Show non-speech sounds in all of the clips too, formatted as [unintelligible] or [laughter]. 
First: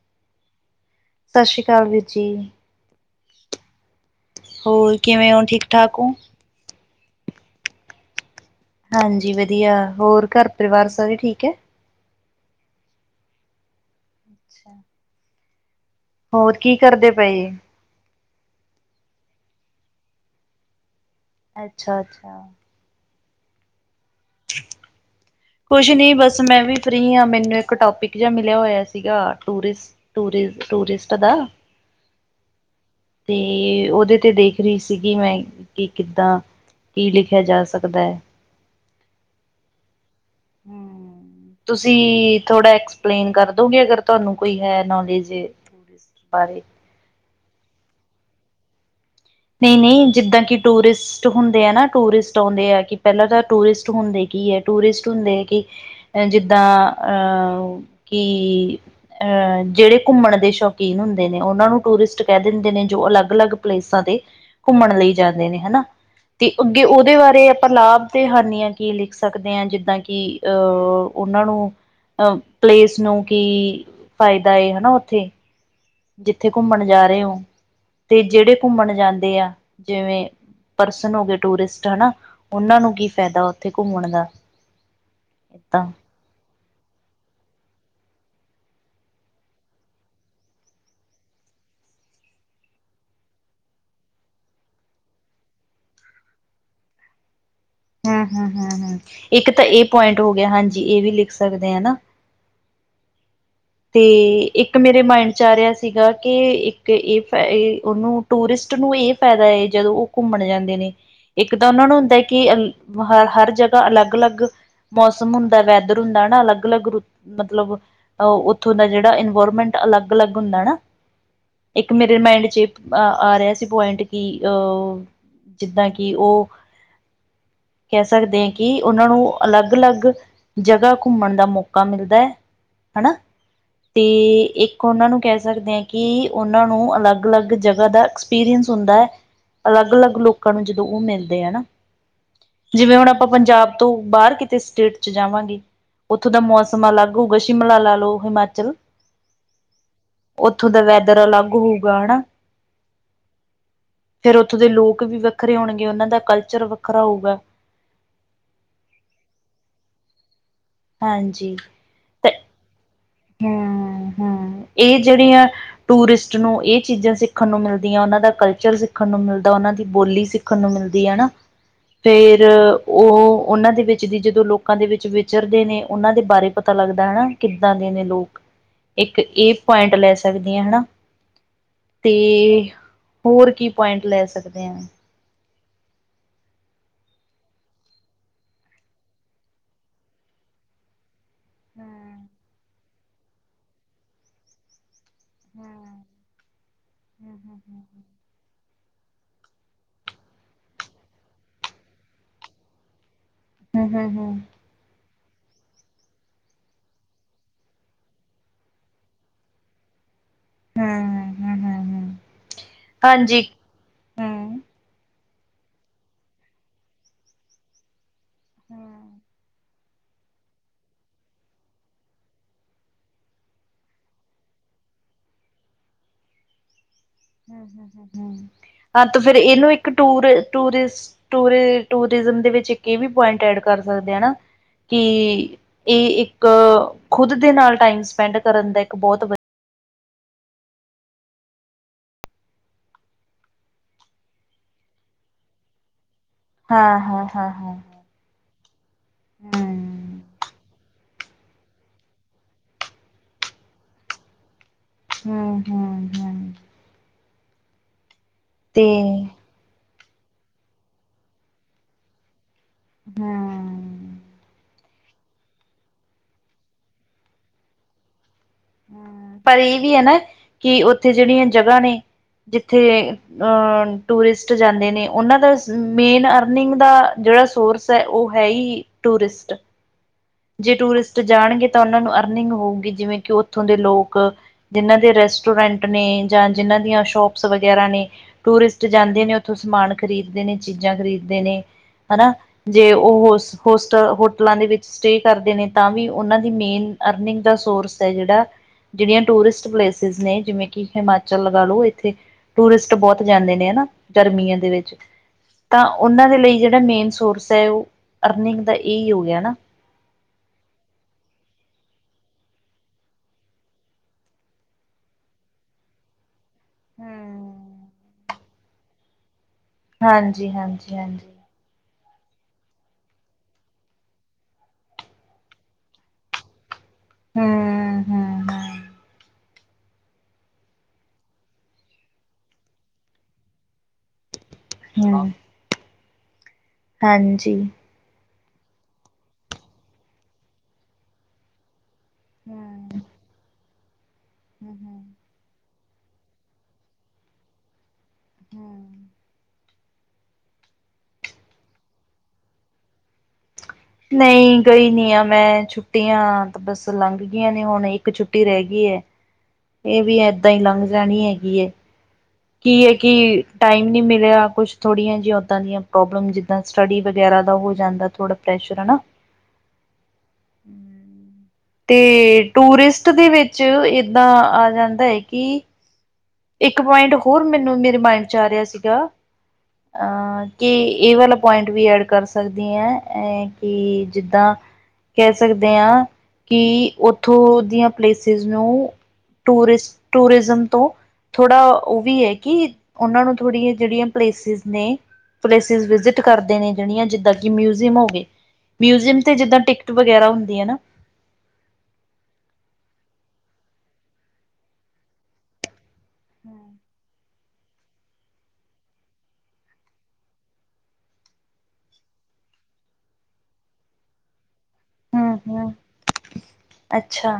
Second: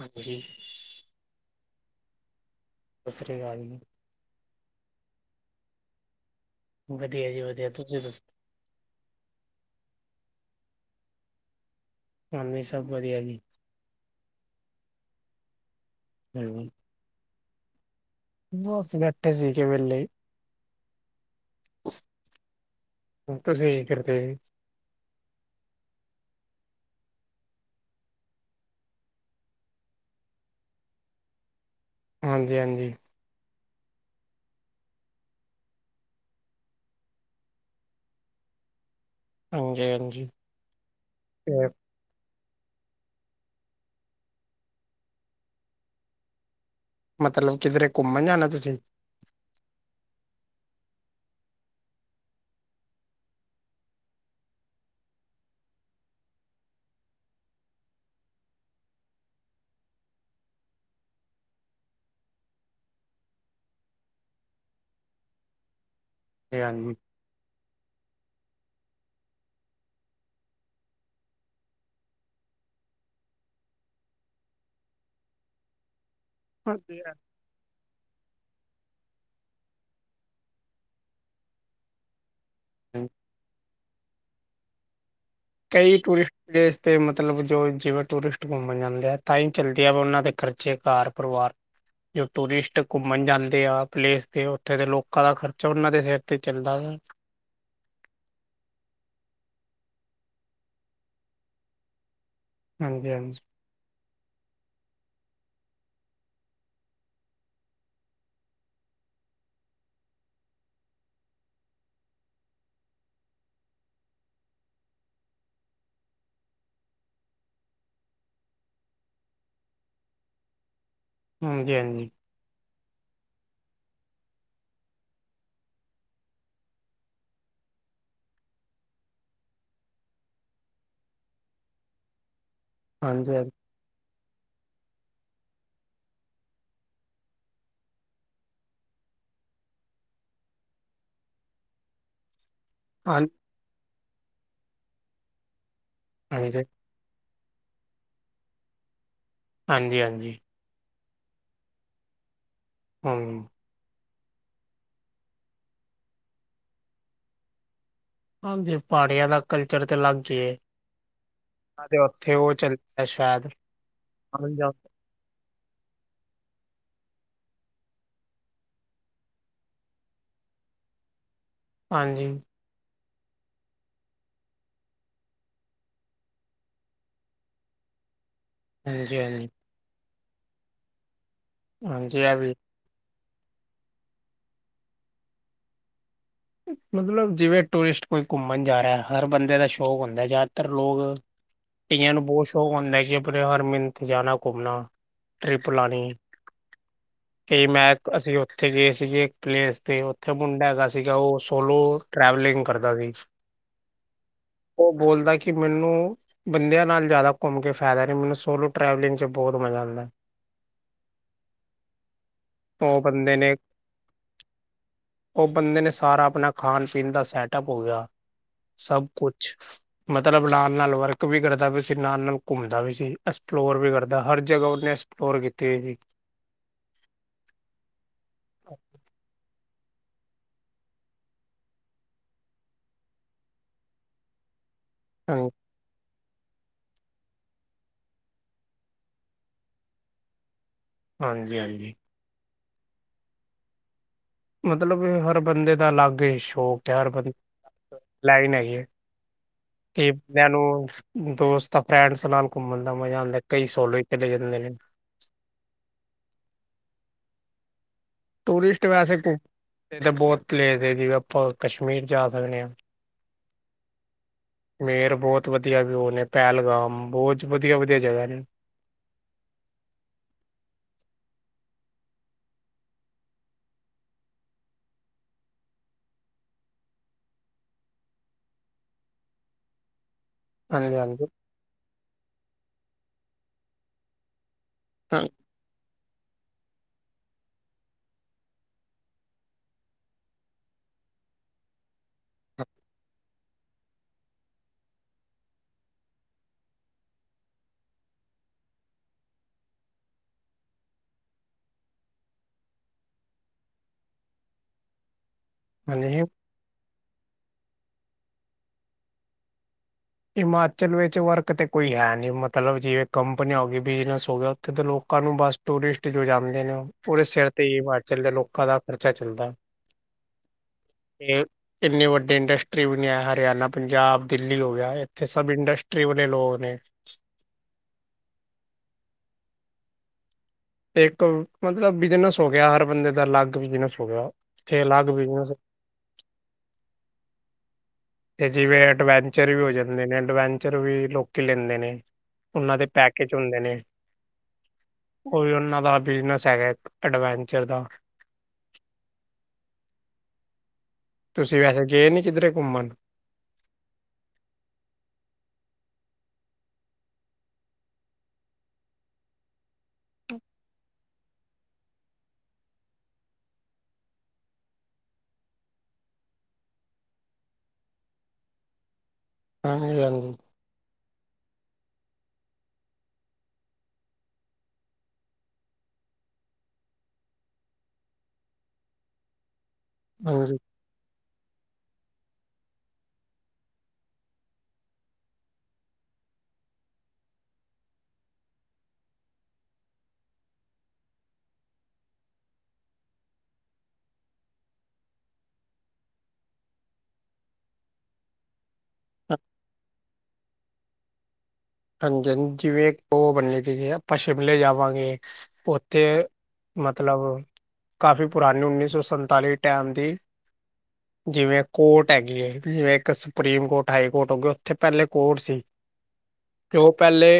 ਹਾਂਜੀ। ਸਤਿ ਸਸ਼੍ਰੀ ਕਾਲ ਵੀਰ ਜੀ। ਸੱਸਰੀ ਕਾਲ ਜੀ। ਹੋਰ ਕਿਵੇਂ ਹੋ ਠੀਕ-ਠਾਕ ਹੋ? ਵਧੀਆ ਜੀ ਵਧੀਆ, ਤੁਸੀਂ ਦੱਸ? ਹਾਂਜੀ ਵਧੀਆ, ਹੋਰ ਘਰ ਪਰਿਵਾਰ ਸਾਰੇ ਠੀਕ ਐ? ਹਾਂਜੀ, ਸਭ ਵਧੀਆ ਜੀ। ਛਾ। ਹੋਰ ਕੀ ਕਰਦੇ ਪਏ ਜੇ ਬੱਸ, ਬੈਠੇ ਸੀਗੇ ਵੇਲੇ ਅੱਛਾ-ਅੱਛਾ। ਤੁਸੀਂ ਕੀ ਕਰਦੇ? ' [unintelligible] ਕੁਛ ਨਹੀਂ ਬੱਸ ਮੈਂ ਵੀ ਫ੍ਰੀ ਆ ਮੈਨੂੰ ਇੱਕ ਟੋਪਿਕ ਜਾ ਮਿਲਿਆ ਹੋਇਆ ਸੀਗਾ ਟੂਰਿਸ ਟੂਰ ਟੂਰਿਸਟ ਦਾ ਹਾਂਜੀ-ਹਾਂਜੀ। 'ਤੇ ਉਹਦੇ ਤੇ ਦੇਖ ਰਹੀ ਸੀਗੀ ਮੈਂ ਕੀ ਕਿੱਦਾਂ ਕੀ ਲਿਖਿਆ ਜਾ ਸਕਦਾ ਹੈ। ਹਾਂਜੀ-ਹਾਂਜੀ। ਹਮ ' [inaudible] ' ਤੁਸੀਂ ਤੁਸੀਂ ਥੋੜਾ ਐਕਸਪਲੇਨ ਕਰਦੋਗੇ ਅਗਰ ਤੁਹਾਨੂੰ ਕੋਈ ਹੈ ਨੌਲੇਜ ' [inaudible] ' ਬਾਰੇ ਮਤਲਬ ਕਿੱਧਰੇ ਘੁੰਮਣ ਜਾਣਾ ਤੁਸੀਂ? ਨਹੀਂ-ਨਹੀਂ ਜਿੱਦਾਂ ਕਿ ਟੂਰਿਸਟ ਹੁੰਦੇ ਆ ਨਾ, ਟੂਰਿਸਟ ਆਉਂਦੇ ਆ ਕਿ ਪਹਿਲਾਂ ਤਾਂ ਟੂਰਿਸਟ ਹੁੰਦੇ ਕੀ ਹੈ? ਟੂਰਿਸਟ ਹੁੰਦੇ ਆ ਕਿ ਏ ਜਿੱਦਾਂ ਅਹ-ਅਹ ਕਿ ਆਹ ਜਿਹੜੇ ਘੁੰਮਣ ਦੇ ਸ਼ੌਕੀਨ ਹੁੰਦੇ ਨੇ, ਉਹਨਾਂ ਨੂੰ ਟੂਰਿਸਟ ਕਹਿ ਦਿੰਦੇ ਨੇ ਜੋ ਅਲੱਗ-ਅਲੱਗ ਪਲੇਸਾਂ 'ਤੇ ਘੁੰਮਣ ਲਈ ਜਾਂਦੇ ਨੇ ਹਨਾ 'ਤੇ ਅੱਗੇ ਹਾਂਜੀ ਉਹਦੇ ਬਾਰੇ। ਪਰ ਲਾਭ ਤੇ ਹਾਨੀਆਂ ਕੀ ਲਿਖ ਸਕਦੇ ਆਂ। ਜਿੱਦਾਂ ਕਿ ਅਹ ਉਹਨਾਂ ਨੂੰ ਅ ਪਲੇਸ ਨੂੰ ਕੀ ਫਾਇਦਾ ਏ ਹਨਾ ਉਥੇ। ਜਿੱਥੇ ਘੁੰਮਣ ਹਾਂਜੀ ਹਾਂਜੀ, ਜਾ ਰਹੇ ਓ। ਤੇ ਜਿਹੜੇ ਘੁੰਮਣ ਜਾਂਦੇ ਆ। ਜਿਵੇਂ ਪਰਸਨ ਹੋ ਗਏ ਟੂਰਿਸਟ ਹਨਾ। ਉਹਨਾਂ ਨੂੰ ਕੀ ਹਾਂਜੀ। ਫਾਇਦਾ ਉੱਥੇ ਘੁੰਮਣ ਦਾ। ਏਦਾਂ ਕਈ ਟੂਰਿਸ ਜ ਇਸਤੇ ਮਤਲਬ ਜੋ ਜਿਵੇਂ ਟੂਰਿਸਟ ਘੁੰਮਣ ਜਾਂਦੇ ਆ ਤਾਈ ਚਲਦੇ ਆ। ਉਹਨਾਂ ਦੇ ਖਰਚੇ ਘਰ ਪਰਿਵਾਰ ਜੋ ਟੂਰਿਸਟ ਘੁੰਮਣ ਜਾਂਦੇ ਆ। ਪਲੇਸ ਤੇ ਉੱਥੇ ਦੇ ਲੋਕਾਂ ਦਾ ਖਰਚਾ ਉਹਨਾਂ ਦੇ ਸਿਰ ਤੇ ਚੱਲਦਾ ਵਾ। ਹੂੰ -ਹੂੰ -ਹੂੰ- ਹੂੰ ਇੱਕ ਤਾਂ ਇਹ ਪੁਆਇੰਟ ਹੋ ਗਿਆ ਹਾਂਜੀ, ਇਹ ਵੀ ਲਿਖ ਸਕਦੇ ਆ ਨਾ। ਹਾਂਜੀ - ਹਾਂਜੀ। ਤੇ ਇੱਕ ਮੇਰੇ ਮਾਇੰਡ ਚ ਆ ਰਿਹਾ ਸੀਗਾ। ਕਿ ਇੱਕ ਇਹ ਫ ਉਹਨੂੰ ਟੂਰਿਸਟ ਨੂੰ ਇਹ ਫਾਇਦਾ ਏ। ਜਦੋਂ ਉਹ ਘੁੰਮਣ ਜਾਂਦੇ ਨੇ ਇੱਕ ਤਾਂ ਉਹਨਾਂ ਨੂੰ ਹੁੰਦਾ, ਕਿ ਅ ਹ- ਹਰ ਜਗ੍ਹਾ ਅਲੱਗ- ਅਲੱਗ। ਮੌਸਮ ਹੁੰਦਾ, ਵੈਦਰ ਹੁੰਦਾ ਨਾ ਹਨਾ ਅਲੱਗ-ਅਲੱਗ ਰੁੱਤ ਮਤਲਬ ਅ ਉਥੋ ਦਾ ਇਨਵਾਰਮੈਂਟ ਅਲੱਗ -ਅਲੱਗ ਹੁੰਦਾ ਨਾ। ਇੱਕ ਹਾਂਜੀ ਮੇਰੇ ਮਾਇੰਡ ਚ ਅ ਆ ਰਿਹਾ ਸੀ ਪੁਆਇੰਟ ਕੀ ਅਹ ਜਿੱਦਾਂ ਕਿ ਉਹ ਕਹਿ ਸਕਦੇ ਕੀ ਉਹਨਾਂ ਨੂੰ ਅਲੱਗ- ਅਲੱਗ ਜਗ੍ਹਾ ਘੁੰਮਣ ਦਾ ਮੌਕਾ ਮਿਲਦਾ। ਹਨਾ ਹਾਂਜੀ- ਹਾਂਜੀ। ਤੇ ਇੱਕ ਉਹਨਾਂ ਨੂੰ ਕਹਿ ਸਕਦੇ ਆਂ। ਕਿ ਉਹਨਾਂ ਨੂੰ ਅਲੱਗ- ਅਲੱਗ ਜਗ੍ਹਾ ਦਾ ਐਕਸਪੀਰੀਅਨਸ ਹੁੰਦਾ। ਅਲੱਗ- ਅਲੱਗ ਲੋਕਾਂ ਨੂੰ ਜਦੋਂ ਉਹ ਮਿਲਦੇ ਆ ਨਾ। ਜਿਵੇਂ ਹੁਣ ਹਾਂਜੀ ਆਪਾਂ ਪੰਜਾਬ ਤੋਂ ਬਾਹਰ ਕਿਤੇ ਸਟੇਟ ਚ ਜਾਵਾਂਗੇ। ਉੱਥੋਂ ਦਾ ਹਾਂਜੀ, ਮੌਸਮ ਅਲੱਗ ਗੂਗਲ ਸ਼ਿਮਲਾ ਲਾ ਲਓ ਹਿਮਾਚਲ। ਹਾਂਜੀ- ਹਾਂਜੀ। ਉੱਥੋਂ ਦਾ ਵੈਦਰ ਅਲੱਗ ਹੋਊਗਾ ਹਨਾ। ਹੂੰ। ਫਿਰ ਉੱਥੋਂ ਦੇ ਲੋਕ ਵੀ ਵੱਖਰੇ ਹੋਣਗੇ। ਉਹਨਾਂ ਦਾ ਕਲਚਰ ਵੱਖਰਾ ਹੋਊਗਾ। ਹਾਂਜੀ, ਪਹਾੜੀਆਂ ਦਾ ਕਲਚਰ ਤੇ ਅਲੱਗ ਈ ਏ। ਹਾਂਜੀ। ਹਾਂ ਤੇ ਉੱਥੇ ਉਹ ਚੱਲਿਆ ਸ਼ਾਇਦ [inaudible] ਹੂੰ ਹੂੰ ਇਹ ਜਿਹੜੀਆਂ। ਟੂਰ ਐਸਟ ਨੂੰ ਇਹ ਚੀਜ਼ਾਂ ਸਿੱਖਣ ਨੂੰ ਮਿਲਦੀਆਂ। ਉਹਨਾਂ ਦਾ ਕਲਚਰ ਸਿੱਖਣ ਨੂੰ ਮਿਲਦਾ ਉਹਨਾਂ ਦੀ ਬੋਲੀ ਸਿਖਣ। ਦੇਖਣ ਨੂੰ ਮਿਲਦੀ ਹਨਾ, ਹਾਂਜੀ-ਹਾਂਜੀ, ਫੇਰ ਉਹ ਉਹਨਾਂ ਦੇ ਵਿੱਚ ਦੀ ਜਦੋਂ ਲੋਕਾਂ ਦੇ ਵਿੱਚ ਵਿਚਰਦੇ ਨੇ ਉਹਨਾਂ ਦੇ ਬਾਰੇ ਪਤਾ ਲੱਗਦਾ ਹਨਾ ਕਿੱਦਾਂ ਦੇ ਨੇ। ਲੋਕ ਹਾਂਜੀ ਇੱਕ ਹਾਂਜੀ ਇਹ ਪੁਆਇੰਟ ਲੈ ਸਕਦੇ ਆ ਹਨਾ। ਤੇ ਹਾਂਜੀ ਇਹ ਵੀ ਹੋਰ ਕੀ ਪੁਆਇੰਟ ਲੈ ਸਕਦੇ ਆਂ। ਮਤਲਬ ਜਿਵੇਂ ਟੂਰਿਸਟ ਕੋਈ ਘੁੰਮਣ ਜਾ ਰਿਹਾ। ਹਰ ਬੰਦੇ ਦਾ ਸ਼ੌਕ ਹੁੰਦਾ ਜ਼ਿਆਦਾਤਰ ਲੋਕ ਕਈਆਂ ਨੂੰ ਬਹੁਤ ਸ਼ੌਕ ਹੁੰਂਦਾ ਕਿ ਆਪਣੇ ਹਰ ਮਿੰਨਤ ਜਾਣਾ ਘੁੰਮਣਾ। ਟ੍ਰਿਪ ਲਾਉਣੀ, ਕਈ ਮੈਂ ਅਸੀ ਉੱਥੇ। ਉਥੇ ਗਏ ਸੀਗੇ ਇੱਕ ਪਲੇਸ ਤੇ ਉੱਥੇ ਮੁੰਡਾ ਹੈਗਾ ਸੀ। ਉਹ ਸੋਲੋ ਟਰੈਵਲਿੰਗ ਕਰਦਾ ਸੀ। ਹੂੰ -ਹੂੰ -ਹੂੰ ਉਹ ਬੋਲਦਾ ਕਿ ਮੈਨੂੰ ਬੰਦਿਆਂ ਨਾਲ ਜ਼ਿਆਦਾ ਘੁੰਮ ਕੇ ਫਾਇਦਾ ਨੀ, ਮੈਨੂੰ ਸੋਲੋ-ਟਰੈਵਲਿੰਗ 'ਚ' ਬਹੁਤ ਮਜ਼ਾ ਆਂਦਾ। ਹੂੰ ਹੂੰ ਹੂੰ ਹੂੰ [inaudible] ਉਹ ਬੰਦੇ ਹਾਂਜੀ ਨੇ ਹੂੰ ਉਹ ਬੰਦੇ ਨੇ ਸਾਰਾ ਆਪਣਾ ਖਾਣ-ਪੀਣ ਦਾ ਸੈਟਅਪ ਹੋ ਗਿਆ। ਸਭ ਕੁਛ। ਮਤਲਬ, ਨਾਲ-ਨਾਲ ਵਰਕ ਵੀ ਕਰਦਾ ਪਿਆ ਵੀ ਸੀ, ਨਾਲ-ਨਾਲ ਘੁੰਮਦਾ ਵੀ ਸੀ, ਐਕਸਪਲੋਰ ਵੀ ਕਰਦਾ। ਹਰ ਜਗ੍ਹਾ ਉਹਨੇ ਔਰ ਕਿੱਥੇ ਇਹ ਸੀ। ਹਾਂ, ਤੋਂ ਫਿਰ ਇਹਨੂੰ ਇੱਕ ਟੂਰ-ਟੂਰਿਸ ਟੂਰ-ਟੂਰਿਜ਼ਮ ਦੇ ਵਿੱਚ ਇੱਕ ਇਹ ਵੀ ਪੁਆਇੰਟ ਐਡ ਕਰ ਸਕਦੇ ਆ ਨਾ। ਕਿ ਹਾਂ- ਇਹ ਇੱਕ ਖੁਦ ਦੇ ਨਾਲ ਟਾਈਮ ਵੇਲੇ ਵਾਲੀ ਸਪੈਂਡ ਕਰਨ ਦਾ ਇੱਕ ਬਹੁਤ ਵਧੀ ਹਾਂਜੀ-ਹਾਂਜੀ। ਮਤਲਬ, ਹਰ ਬੰਦੇ ਦਾ ਅਲੱਗ ਇਸ਼ੂ। ਹੋ ਹਾਂ ਪਿਆਰ ਹਾਂ ਭਰੀ ਹਾਂ ਹਾਂ ਲਾਈਨ ਹੈਗੀ ਏ। ਕਈ ਹੂੰ ਬੰਦਿਆਂ ਨੂੰ ਦੋਸਤ-ਫਰੈਂਡਸ ਨਾਲ ਘੁੰਮਣ ਦਾ ਮਜ਼ਾ ਆਉਂਦਾ, ਕਈ ਸੋਲੇਜ ਚਲੇ ਜਾਂਦੇ ਨੇ। ਹਮ-ਹਮ-ਹਮ। ਟੂਰਿਸਟ ਤੇ ਵੈਸੇ [inaudible] ਬਹੁਤ ਪਲੇਸ ਐ ਜਿਵੇਂ, ਆਪਾਂ ਕਸ਼ਮੀਰ ਜਾ ਸਕਦੇ ਆ। ਹਮ ਮੇਰ ਬਹੁਤ ਵਧੀਆ ਵਿਊ ਨੇ ਪਹਿਲਗਾਮ ਬਹੁਤ ਵਧੀਆ-ਵਧੀਆ ਜਗ੍ਹਾ ਨੇ। ਪਰ ਇਹ ਵੀ ਆ ਨਾ ਕਿ ਉੱਥੇ ਜਿਹੜੀਆਂ ਜਗ੍ਹਾ ਨੇ ਜਿੱਥੇ ਅ ਟੂਰਿਸਟ ਜਾਂਦੇ ਨੇ ਉਹਨਾਂ ਦਾ ਮੇਨ ਅਰਨਿੰਗ ਦਾ ਜਿਹੜਾ ਸੋਰਸ ਉਹ ਹੈ ਈ ਟੂਰਿਸਟ। ਜੇ ਹਾਂਜੀ ਟੂਰਿਸਟ ਹਾਂਜੀ ਜਾਣਗੇ ਤਾਂ ਉਹਨਾਂ ਨੂੰ ਅਰਨਿੰਗ ਹੋਊਗੀ ਜਿਵੇਂ, ਕਿ ਉੱਥੋਂ ਦੇ ਲੋਕ ਜਿੰਨਾਂ ਦੇ ਰੈਸ ਰੈਸਟੋਰੈਂਟ ਨੇ ਜਾਂ ਜਿਨ੍ਹਾਂ ਦੀਆਂ ਸ਼ੋਪਸ ਵਗੈਰਾ ਨੇ ਟੂਰਿਸਟ ਜਾਣਦੇ ਨੇ ਉਥੋਂ ਸਮਾਨ ਖਰੀਦ ਦੇ ਨੇ ਚੀਜ਼ਾਂ ਖਰੀਦਦੇ ਨੇ। ਹਨਾ, ਜੇ ਓਹੋ ਸਪੋਟਰ ਹੋਟਲਾਂ ਦੇ ਵਿੱਚ ਸਟੇ ਕਰਦੇ ਨੇ ਤਾਂ ਵੀ ਉਹਨਾਂ ਦੀ ਮੇਨ-ਅਰਨਿੰਗ ਦਾ ਸੋਰਸ ਐ ਜਿਹੜਾ ਜਿਹੜੀਆਂ ਟੂਰਿਸਟ ਪਲੇਸਿਸ ਨੇ ਜਿਵੇਂ, ਕਿ ਹਿਮਾਚਲ ਲਗਾ ਲੋ ਇੱਥੇ ਟੂਰਿਸਟ ਬਹੁਤ ਜਾਂਦੇ ਨੇ ਹਨਾ ਗਰਮੀਆਂ ਦੇ ਵਿੱਚ ਤਾਂ ਹਾਂਜੀ ਉਹਨਾਂ ਦੇ ਲਈ ਜਿਹੜਾ ਮੇਨ ਸੋਰਸ ਐ ਉਹ ਅਰਨਿੰਗ ਦਾ ਇਹੀ ਹੋ ਗਿਆ ਨਾ। ਹਿਮਾਚਲ ਵਿੱਚ ਵਰਕ ਤੇ ਕੋਈ ਹੈ ਨੀ ਮਤਲਬ ਜਿਵੇਂ, ਕੰਪਨੀਆਂ ਹੋ ਗਈਆਂ, ਬਿਜਨਸ ਹੋ ਗਿਆ, ਉੱਥੇ ਤੇ ਲੋਕਾਂ ਨੂੰ ਬਸ ਟੂਰਿਸਟ ਜੋ ਜਾਂਦੇ ਨੇ ਉਹਦੇ ਸਿਰ ਹੀ ਹਮ ਹਿਮਾਚਲ ਲੋਕਾਂ ਦਾ ਖਰਚਾ ਚੱਲਦਾ। ਹਾਂਜੀ-ਹਾਂਜੀ-ਹਾਂਜੀ। ਇਹ ਇੰਨੇ ਵੱਡੇ ਇੰਡਸਟਰੀ ਬਣਿਆ ਹਰਿਆਣਾ, ਪੰਜਾਬ, ਦਿੱਲੀ, ਹੋ ਗਿਆ ਏ। ਇੱਥੇ ਸਭ ਇੰਡਸਟਰੀ ਵਾਲੇ ਲੋਕ ਨੇ ਹੂੰ-ਹੂੰ-ਹੂੰ। ਇੱਕ ਮਤਲਬ, ਬਿਜਨਸ ਹੋ ਗਿਆ ਹਰ ਬੰਦੇ ਦਾ ਅਲੱਗ ਬਿਜਨਸ ਹੋ ਗਿਆ, ਇੱਥੇ ਅਲੱਗ ਹੂੰ ਬਿਜਨਸ ਹਾਂਜੀ। ਤੇ ਜਿਵੇਂ, ਅਡਵੈਂਚਰ ਵੀ ਹੋ ਜਾਂਦੇ ਨੇ ਅਡਵੈਂਚਰ ਵੀ ਲੋਕੀ ਲੈਂਦੇ ਨੇ। ਉਹਨਾਂ ਦੇ ਹੂੰ ਪੈਕੇਜ ਹੁੰਦੇ ਨੇ। ਉਹੀ ਉਹਨਾਂ ਦਾ ਬਿਜਨਸ ਹੈਗਾ ਇੱਕ ਐਡਵੈਂਚਰ ਦਾ ਹੂੰ ਤੁਸੀਂ ਵੈਸੇ ਗਏ ਨੀ ਕਿੱਧਰੇ ਘੁੰਮਣ? ਨਹੀਂ ਗਈ ਨੀ ਆ ਮੈਂ ਛੁੱਟੀਆਂ ਤਾਂ ਬਸ ਲੰਘ ਗਈਆਂ ਨੇ ਹੁਣ ਇੱਕ ਛੁੱਟੀ ਐ। ਇਹ ਵੀ ਏਦਾਂ ਈ ਲੰਘ ਜਾਣੀ ਹੈਗੀ ਏ। ਕੀ ਐ ਕਿ ਟਾਈਮ ਨੀ ਮਿਲਿਆ ਕੁਛ ਥੋੜੀਆਂ ਜੀਆ ਉੱਦਾਂ ਦੀਆਂ ਪ੍ਰੋਬਲਮ ਜਿੱਦਾਂ ਸਟੱਡੀ ਵਗੈਰਾ ਦਾ ਹੋ ਜਾਂਦਾ ਆ ਥੋੜਾ ਪ੍ਰੈਸ਼ਰ ਹਨਾ। ਹਾਂਜੀ-ਹਾਂਜੀ ਤੇ ਟੂਰਿਸਟ ਦੇ ਵਿੱਚ ਇੱਦਾਂ ਆ ਜਾਂਦਾ ਐ ਕਿ ਇੱਕ ਪੁਆਇੰਟ ਹੋਰ ਮੈਨੂੰ ਮੇਰੇ ਮਾਇੰਡ 'ਚ ਆ ਰਿਹਾ ਸੀਗਾ। ਅਹ ਹਾਂਜੀ ਕਿ ਇਹ ਵਾਲਾ ਪੁਆਇੰਟ ਵੀ ਐਡ ਕਰ ਸਕਦੀ ਐ। ਐਹ ਕਿ ਜਿੱਦਾਂ ਕਹਿ ਸਕਦੇ ਆ। ਕਿ ਉੱਥੋਂ ਦੀਆਂ ਪਲੇਸਿਸਜ ਨੂੰ ਟੂਰਿਸ ਟੂਰਿਜ਼ਮ ਤੋਂ ਥੋੜ੍ਹਾ ਉਹ ਹੀ ਐ ਕਿ ਉਹਨਾਂ ਨੂੰ ਥੋੜੀਆਂ ਜਿਹੜੀਆਂ ਪਲੇਸਿਸ ਨੇ ਪਲੇਸਿਸ ਵਿਜਿਟ ਕਰਦੇ ਨੇ ਜਿਹੜੀਆਂ ਜਿੱਦਾਂ ਕਿ ਮਿਊਜ਼ਅਮ ਹੋ ਗਏ। ਮਿਊਜ਼ੀਅਮ ਤੇ ਹਾਂ- ਜਿੱਦਾਂ ਟਿਕਟ ਵਗੈਰਾ ਹੁੰਦੀ ਆ। ਨਾ ਹਾਂਜੀ ਹਾਂਜੀ ਜਿਵੇਂ ਉਹ ਬੰਦੇ ਆਪਾਂ ਸ਼ਿਮਲੇ ਜਾਵਾਂਗੇ ਉੱਥੇ ਹੂ [inaudible] ਮਤਲਬ ਕਾਫ਼ੀ ਪੁਰਾਣੀ ਉੱਨੀ ਸੌ ਸਨਤਾਲ਼ੀ ਦੇ ਟੈਮ ਦੀ ਜਿਵੇਂ ਕੋਟ ਹੈਗੀ ਏ ਜਿਵੇਂ ਇੱਕ ਸੁਪਰੀਮ ਕੋਟ ਹਾਈ ਕੋਟ ਹੋਗੀ। ਉੱਥੇ ਪਹਿਲੇ ਹਮ ਕੋਟ ਸੀ। ਹਮ ਜੋ ਪਹਿਲੇ ਅੱਛਾ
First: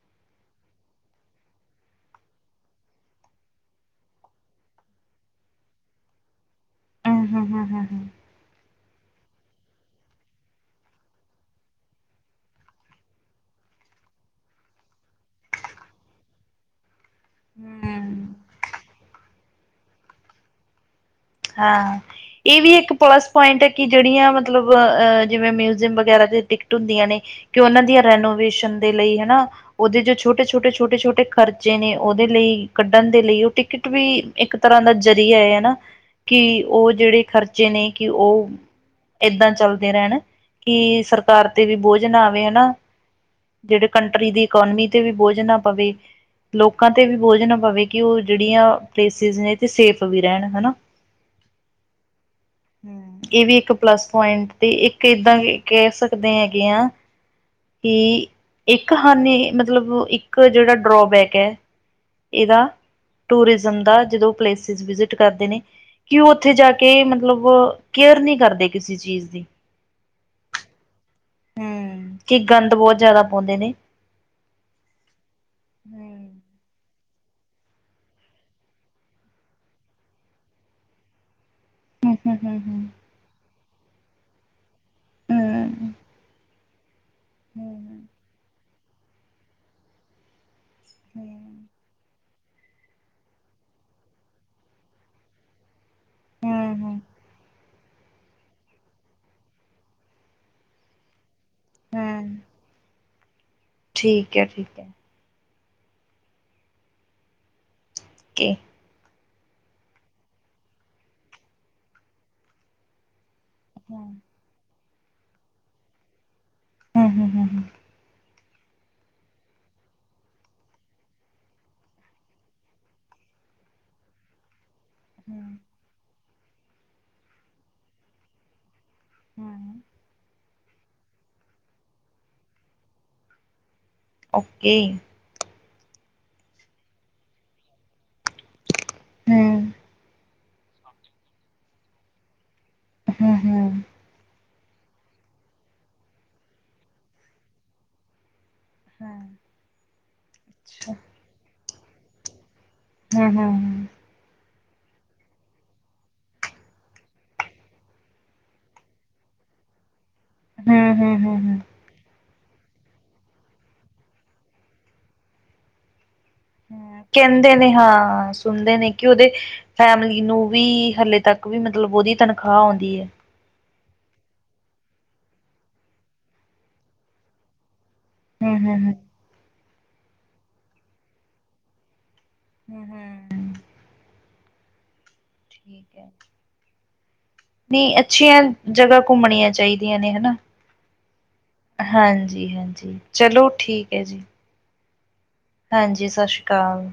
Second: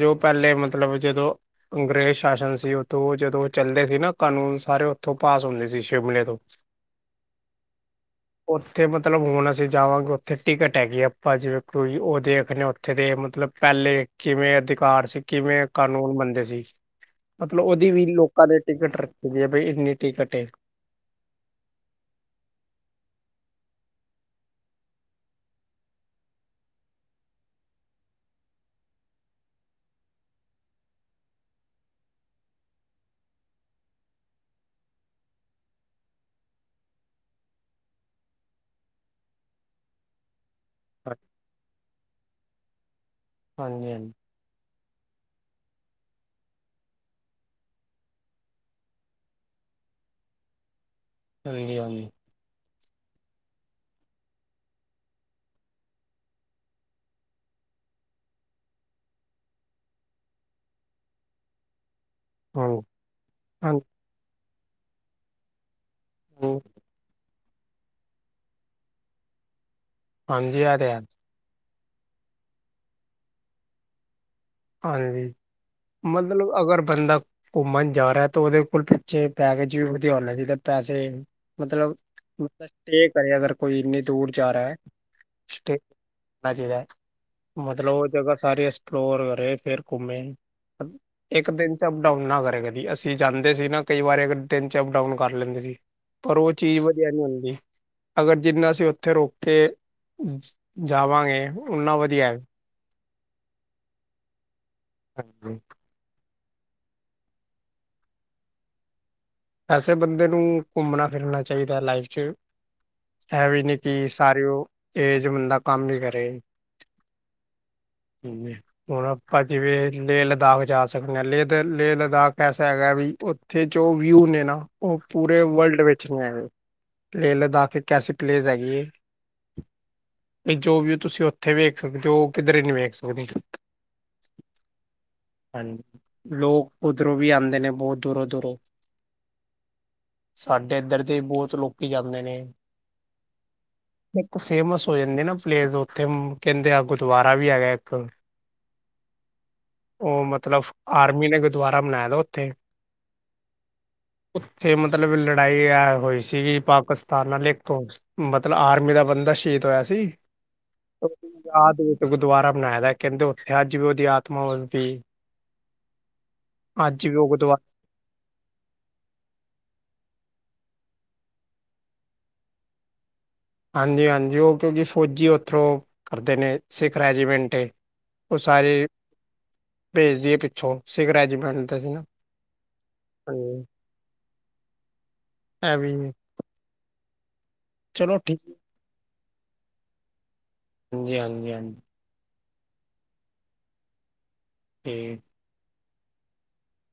ਜੋ ਪਹਿਲੇ ਮਤਲਬ ਜਦੋਂ ਅੰਗਰੇਜ਼ ਸ਼ਾਸਨ ਸੀ। ਉੱਥੋਂ ਜਦੋਂ ਚੱਲਦੇ ਸੀ ਨਾ ਕਾਨੂੰਨ ਸਾਰੇ ਉੱਥੋਂ ਪਾਸ ਹੁੰਦੇ ਸੀ। ਸ਼ਿਮਲੇ ਤੋਂ [unintelligible] ਉੱਥੇ ਮਤਲਬ ਹੁਣ ਅਸੀਂ ਜਾਵਾਂਗੇ ਉੱਥੇ ਟਿਕਟ ਹੈਗੀ ਆ। ਆਪਾਂ ਜਿਵੇਂ ਕੋਈ ਉਹ ਦੇਖਣੇ ਉਥੇ ਦੇ ਮਤਲਬ ਪਹਿਲੇ ਕਿਵੇਂ ਅਧਿਕਾਰ ਸੀ। ਕਿਵੇਂ ਕਾਨੂੰਨ ਬਨਦੇ ਸੀ। ਮਤਲਬ ਹਮ ਉਹਦੀ ਵੀ ਹਮ ਲੋਕਾਂ ਦੇ ਟਿਕਟ ਰੱਖੀ ਦੀ ਐ। ਬਾਈ ਇੰਨੀ ਟਿਕਟ ਏ। ਹਾਂ ਇਹ ਵੀ ਇੱਕ ਪਲੱਸ ਪੁਆਇੰਟ ਆ। ਕਿ ਜਿਹੜੀਆਂ ਮਤਲਬ ਅਹ ਜਿਵੇਂ ਮਿਊਜ਼ੀਅਮ ਵਗੈਰਾ ਦੀ ਟਿਕਟ ਹੁੰਦੀਆਂ ਨੇ ਕਿ ਉਹਨਾਂ ਦੀਆਂ ਰੈਨੋਵੇਸ਼ਨ ਦੇ ਲਈ ਹਨਾ। ਉਹਦੇ ਜੋ ਛੋਟੇ- ਛੋਟੇ ਛੋਟੇ- ਛੋਟੇ ਖ਼ਰਚੇ ਨੇ ਉਹਦੇ ਲਈ ਕੱਢਣ ਦੇ ਲਈ ਉਹ ਟਿਕਟ ਵੀ ਇੱਕ ਤਰ੍ਹਾਂ ਦਾ ਜ਼ਰੀਆ ਏ ਨਾ। ਕਿ ਉਹ ਜਿਹੜੇ ਖ਼ਰਚੇ ਨੇ। ਕਿ ਉਹ ਏਦਾਂ ਚੱਲਦੇ ਰਹਿਣ ਕੀ ਸਰਕਾਰ ਤੇ ਵੀ ਬੋਝ ਨਾ ਆਵੇ ਹਨਾ। ਜਿਹੜੇ ਹਾਂਜੀ ਹਾਂਜੀ ਕੰਟਰੀ ਦੀ ਇਕੋਨਮੀ ਤੇ ਵੀ ਬੋਝ ਨਾ ਪਵੇ। ਲੋਕਾਂ ਤੇ ਵੀ ਬੋਝ ਨਾ ਪਵੇ। ਕਿ ਉਹ ਜਿਹੜੀਆਂ ਪਲੇਸਿਸ ਨੇ ਤੇ ਸੇਫ ਵੀ ਰਹਿਣ ਹਨਾ। ਹਾਂਜੀ ਹਾਂਜੀ ਹੂੰ ਇਹ ਵੀ ਇੱਕ ਪਲੱਸ ਪੁਆਇੰਟ ਤੇ ਇੱਕ ਏਦਾਂ ਵੀ ਕਹਿ ਸਕਦੇ ਹੈਗੇ ਆ ਕੀੁ ਇੱਕ ਹਾਨੀ ਮਤਲਬ ਇੱਕ ਜਿਹੜਾ ਡਰੋਬੈਕ ਐ ਇਹਦਾ ਦਾ ਟੂਰੀਜ਼ਮ ਹਾਂਜੀ ਦਾ ਜਦੋਂ ਪਲੇਸਿਸ ਵਿਜ਼ਿਟ ਕਰਦੇ ਨੇ ਕਿ ਉਹ ਉੱਥੇ ਹਾਂਜੀ ਜਾ ਕੇ ਮਤਲਬ ਕੇਅਰ ਨਹੀਂ ਕਰਦੇ ਕਿਸੇ ਚੀਜ਼ ਦੀ। ਹਾਂਜੀ ਐ ਤੇ ਹੈ। ਹੂੰ ਕੀ ਗੰਦ ਬਹੁਤ ਜ਼ਿਆਦਾ ਪਾਉਂਦੇ ਨੇ‌। ਹਾਂਜੀ ਮਤਲਬ ਹੂੰ ਅਗਰ ਬੰਦਾ ਘੁੰਮਣ ਜਾ ਰਿਹਾ ਤਾਂ ਉਹਦੇ ਕੋਲ਼ ਪਿੱਛੇ ਪੈਕੇਜ ਵੀ ਵਧੀਆਂ ਹੋਣਾ ਚਾਹੀਦਾ। ਪੈਸੇ ਮਤਲਬ ਹੂੰ [unintelligible] ਹੂੰ ਹੂੰ ਕਰੇ ਅਗਰ ਕੋਈ ਇੰਨੀ ਦੂਰ ਜਾ ਰਿਹਾ ਐ। ਹੂੰ [unintelligible] ਹੂੰ ਮਤਲਬ ਉਹ ਜਗ੍ਹਾ ਸਾਰੇ ਐਕਸਪਲੋਰ ਫੇਰ-ਫ਼ੇਰ ਘੁੰਮੇ ਹੂੰ ਇੱਕ ਦਿਨ 'ਚ ਅੱਪ ਡਾਊਨ ਨਾ ਕਰੇ ਕਦੀਂ ਅਸੀਂ ਅਸੀਂ ਜਾਂਦੇ ਸੀ ਨਾ ਕਈ ਵਾਰੀ ਅ ਦਿਨ ਚ ਅੱਪ ਡਾਊਨ ਕਰ ਲੈਂਦੇ ਸੀ। ਪਰ ਉਹ ਹੂੰ ਚੀਜ਼ ਹੂੰ ਵਧੀਆਂ ਨੀਂ ਹੁੰਦੀ। ਅਗਰ ਜਿੰਨਾ ਅਸੀਂ ਉੱਥੇ ਰੁਕ ਕੇ ਜਾਵਾਂਗੇ ਉਨਾਂ ਵਧੀਆਂ ਹੂੰ ਐ। ਠੀਕ ਐ ਠੀਕ ਐ। ਹਾਂਜੀ ਕੇ ਐਸੇ ਬੰਦੇ ਨੂੰ ਘੁੰਮਣਾ ਫ਼ਿਰਨਾ ਚਾਹੀਦਾ ਲਾਈਫ ਚ ਏ ਵੀ ਨੀ ਕਿ ਹੂੰ ਸਾਰੀਓ ਏਜ ਬੰਦਾ ਕੰਮ ਈ ਕਰੇ ਹਮ -ਹਮ ਹੂੰ -ਹੂੰ ਘੁੰਮੇ ਹੁਣ ਆਪਾਂ ਜਿਵੇਂ ਲੇਹ ਲਦਾਖ਼ ਜਾ ਸਕਦੇ ਹਾਂ। ਲੇਹ ਲਦਾਖ਼ ਐਸਾ ਹੈਗਾ ਵੀ ਉੱਥੇ ਜੋ ਵਿਊ ਨੇ ਨਾ ਉਹ ਪੂਰੇ ਹੂੰ ਵਰਲਡ ਵਿੱਚ ਨ੍ਹੀਂ ਹੈਗੇ ਤੇ ਲਦਾਖ਼ ਇੱਕ ਐਸੀ ਪਲੇਸ ਹੈਗੀ ਏ ਹਮ ਜੋ ਵੀ ਤੁਸੀਂ ਉੱਥੇ ਵੇਖ ਸਕਦੇ ਹੋ, ਉਹ ਕਿਧਰੇ ਨ੍ਹੀਂ ਵੇਖ ਸਕਦੇ। ਓਕੇ। ਹਾਂਜੀ ਲੋਕ ਉੱਧਰੋਂ ਵੀ ਆਂਦੇ ਨੇ ਬਹੁਤ ਦੂਰੋਂ- ਦੂਰੋਂ ਸਾਡੇ ਇੱਧਰ ਤੇ ਬਹੁਤ ਲੋਕੀ ਜਾਂਦੇ ਨੇ। ਹਮ -ਹਮ। ਇੱਕ ਫੇਮਸ ਹੋ ਜਾਂਦੀ ਨਾ ਪਲੇਸ, ਉੱਥੇ ਕਹਿੰਦੇ ਆ ਗੁਰਦੁਆਰਾ ਵੀ ਹੈਗਾ ਇੱਕ। ਹਾਂ [inaudible] ਉਹ ਮਤਲਬ ਆਰਮੀ ਨੇ ਗੁਰਦੁਆਰਾ ਬਣਾਇਆ ਨਾ ਉੱਥੇ। ਹਮ -ਹਮ ਹ ਉੱਥੇ ਮਤਲਬ ਲੜਾਈ ਹੋਈ ਸੀਗੀ ਪਾਕਿਸਤਾਨ ਨਾਲੇ ਇੱਕਥੋਂ ਮਤਲਬ ਆਰਮੀ ਦਾ ਬੰਦਾ ਸ਼ਹੀਦ ਹੋਇਆ ਸੀ। ਯਾਦ ਵਿੱਚ ਗੁਰਦੁਆਰਾ ਬਣਾਇਆ ਵਾਂ ਕਹਿੰਦੇ ਉੱਥੇ ਅੱਜ ਵੀ ਉਹਦੀ ਆਤਮਾ ਉਸਦੀ ਉਹ ਕਹਿੰਦੇ ਗੁਰਦੁਆਰਾ ਨੇ ਹਾਂ, ਸੁਣਦੇ ਨੇ। ਕਿ ਉਹਦੀ ਫੈਮਲੀ ਨੂੰ ਵੀ ਹਲੇ ਤੱਕ ਵੀ ਮਤਲਬ ਉਹਦੀ ਤਨਖਾਹ ਆਉਂਦੀ ਹੈ। ਹਾਂਜੀ - ਹਾਂਜੀ ਉਹ ਕਿਉਂਕਿ ਫੌਜੀ ਉੱਥੋਂ ਕਰਦੇ ਨੇ ਸਿੱਖ ਰੈਜੀਮੈਂਟ ਦੇ। ਉਹ ਸਾਰੇ [inaudible] ਭੇਜਦੀ ਪਿੱਛੋਂ ਸਿੱਖ ਰੈਜੀਮੈਂਟ ਦੇ ਸੀ ਨਾ। ਹਮ -ਹਮ। [unintelligible] ਹੈ ਵੀ ਨਹੀਂ ਚਲੋ ਠੀਕ ਅੱਛੀਆਂ ਜਗ੍ਹਾ ਘੁੰਮਣੀਆਂ ਚਾਹੀਦੀਆਂ ਨੇ ਹਨਾ। ਹਾਂਜੀ-ਹਾਂਜੀ। ਹਾਂਜੀ -ਹਾਂਜੀ, ਚਲੋ ਠੀਕ ਹੈ ਜੀ। ਅਤੇ [unintelligible] ਹਾਂਜੀ, ਸਤਿ ਸ਼੍ਰੀ ਅਕਾਲ।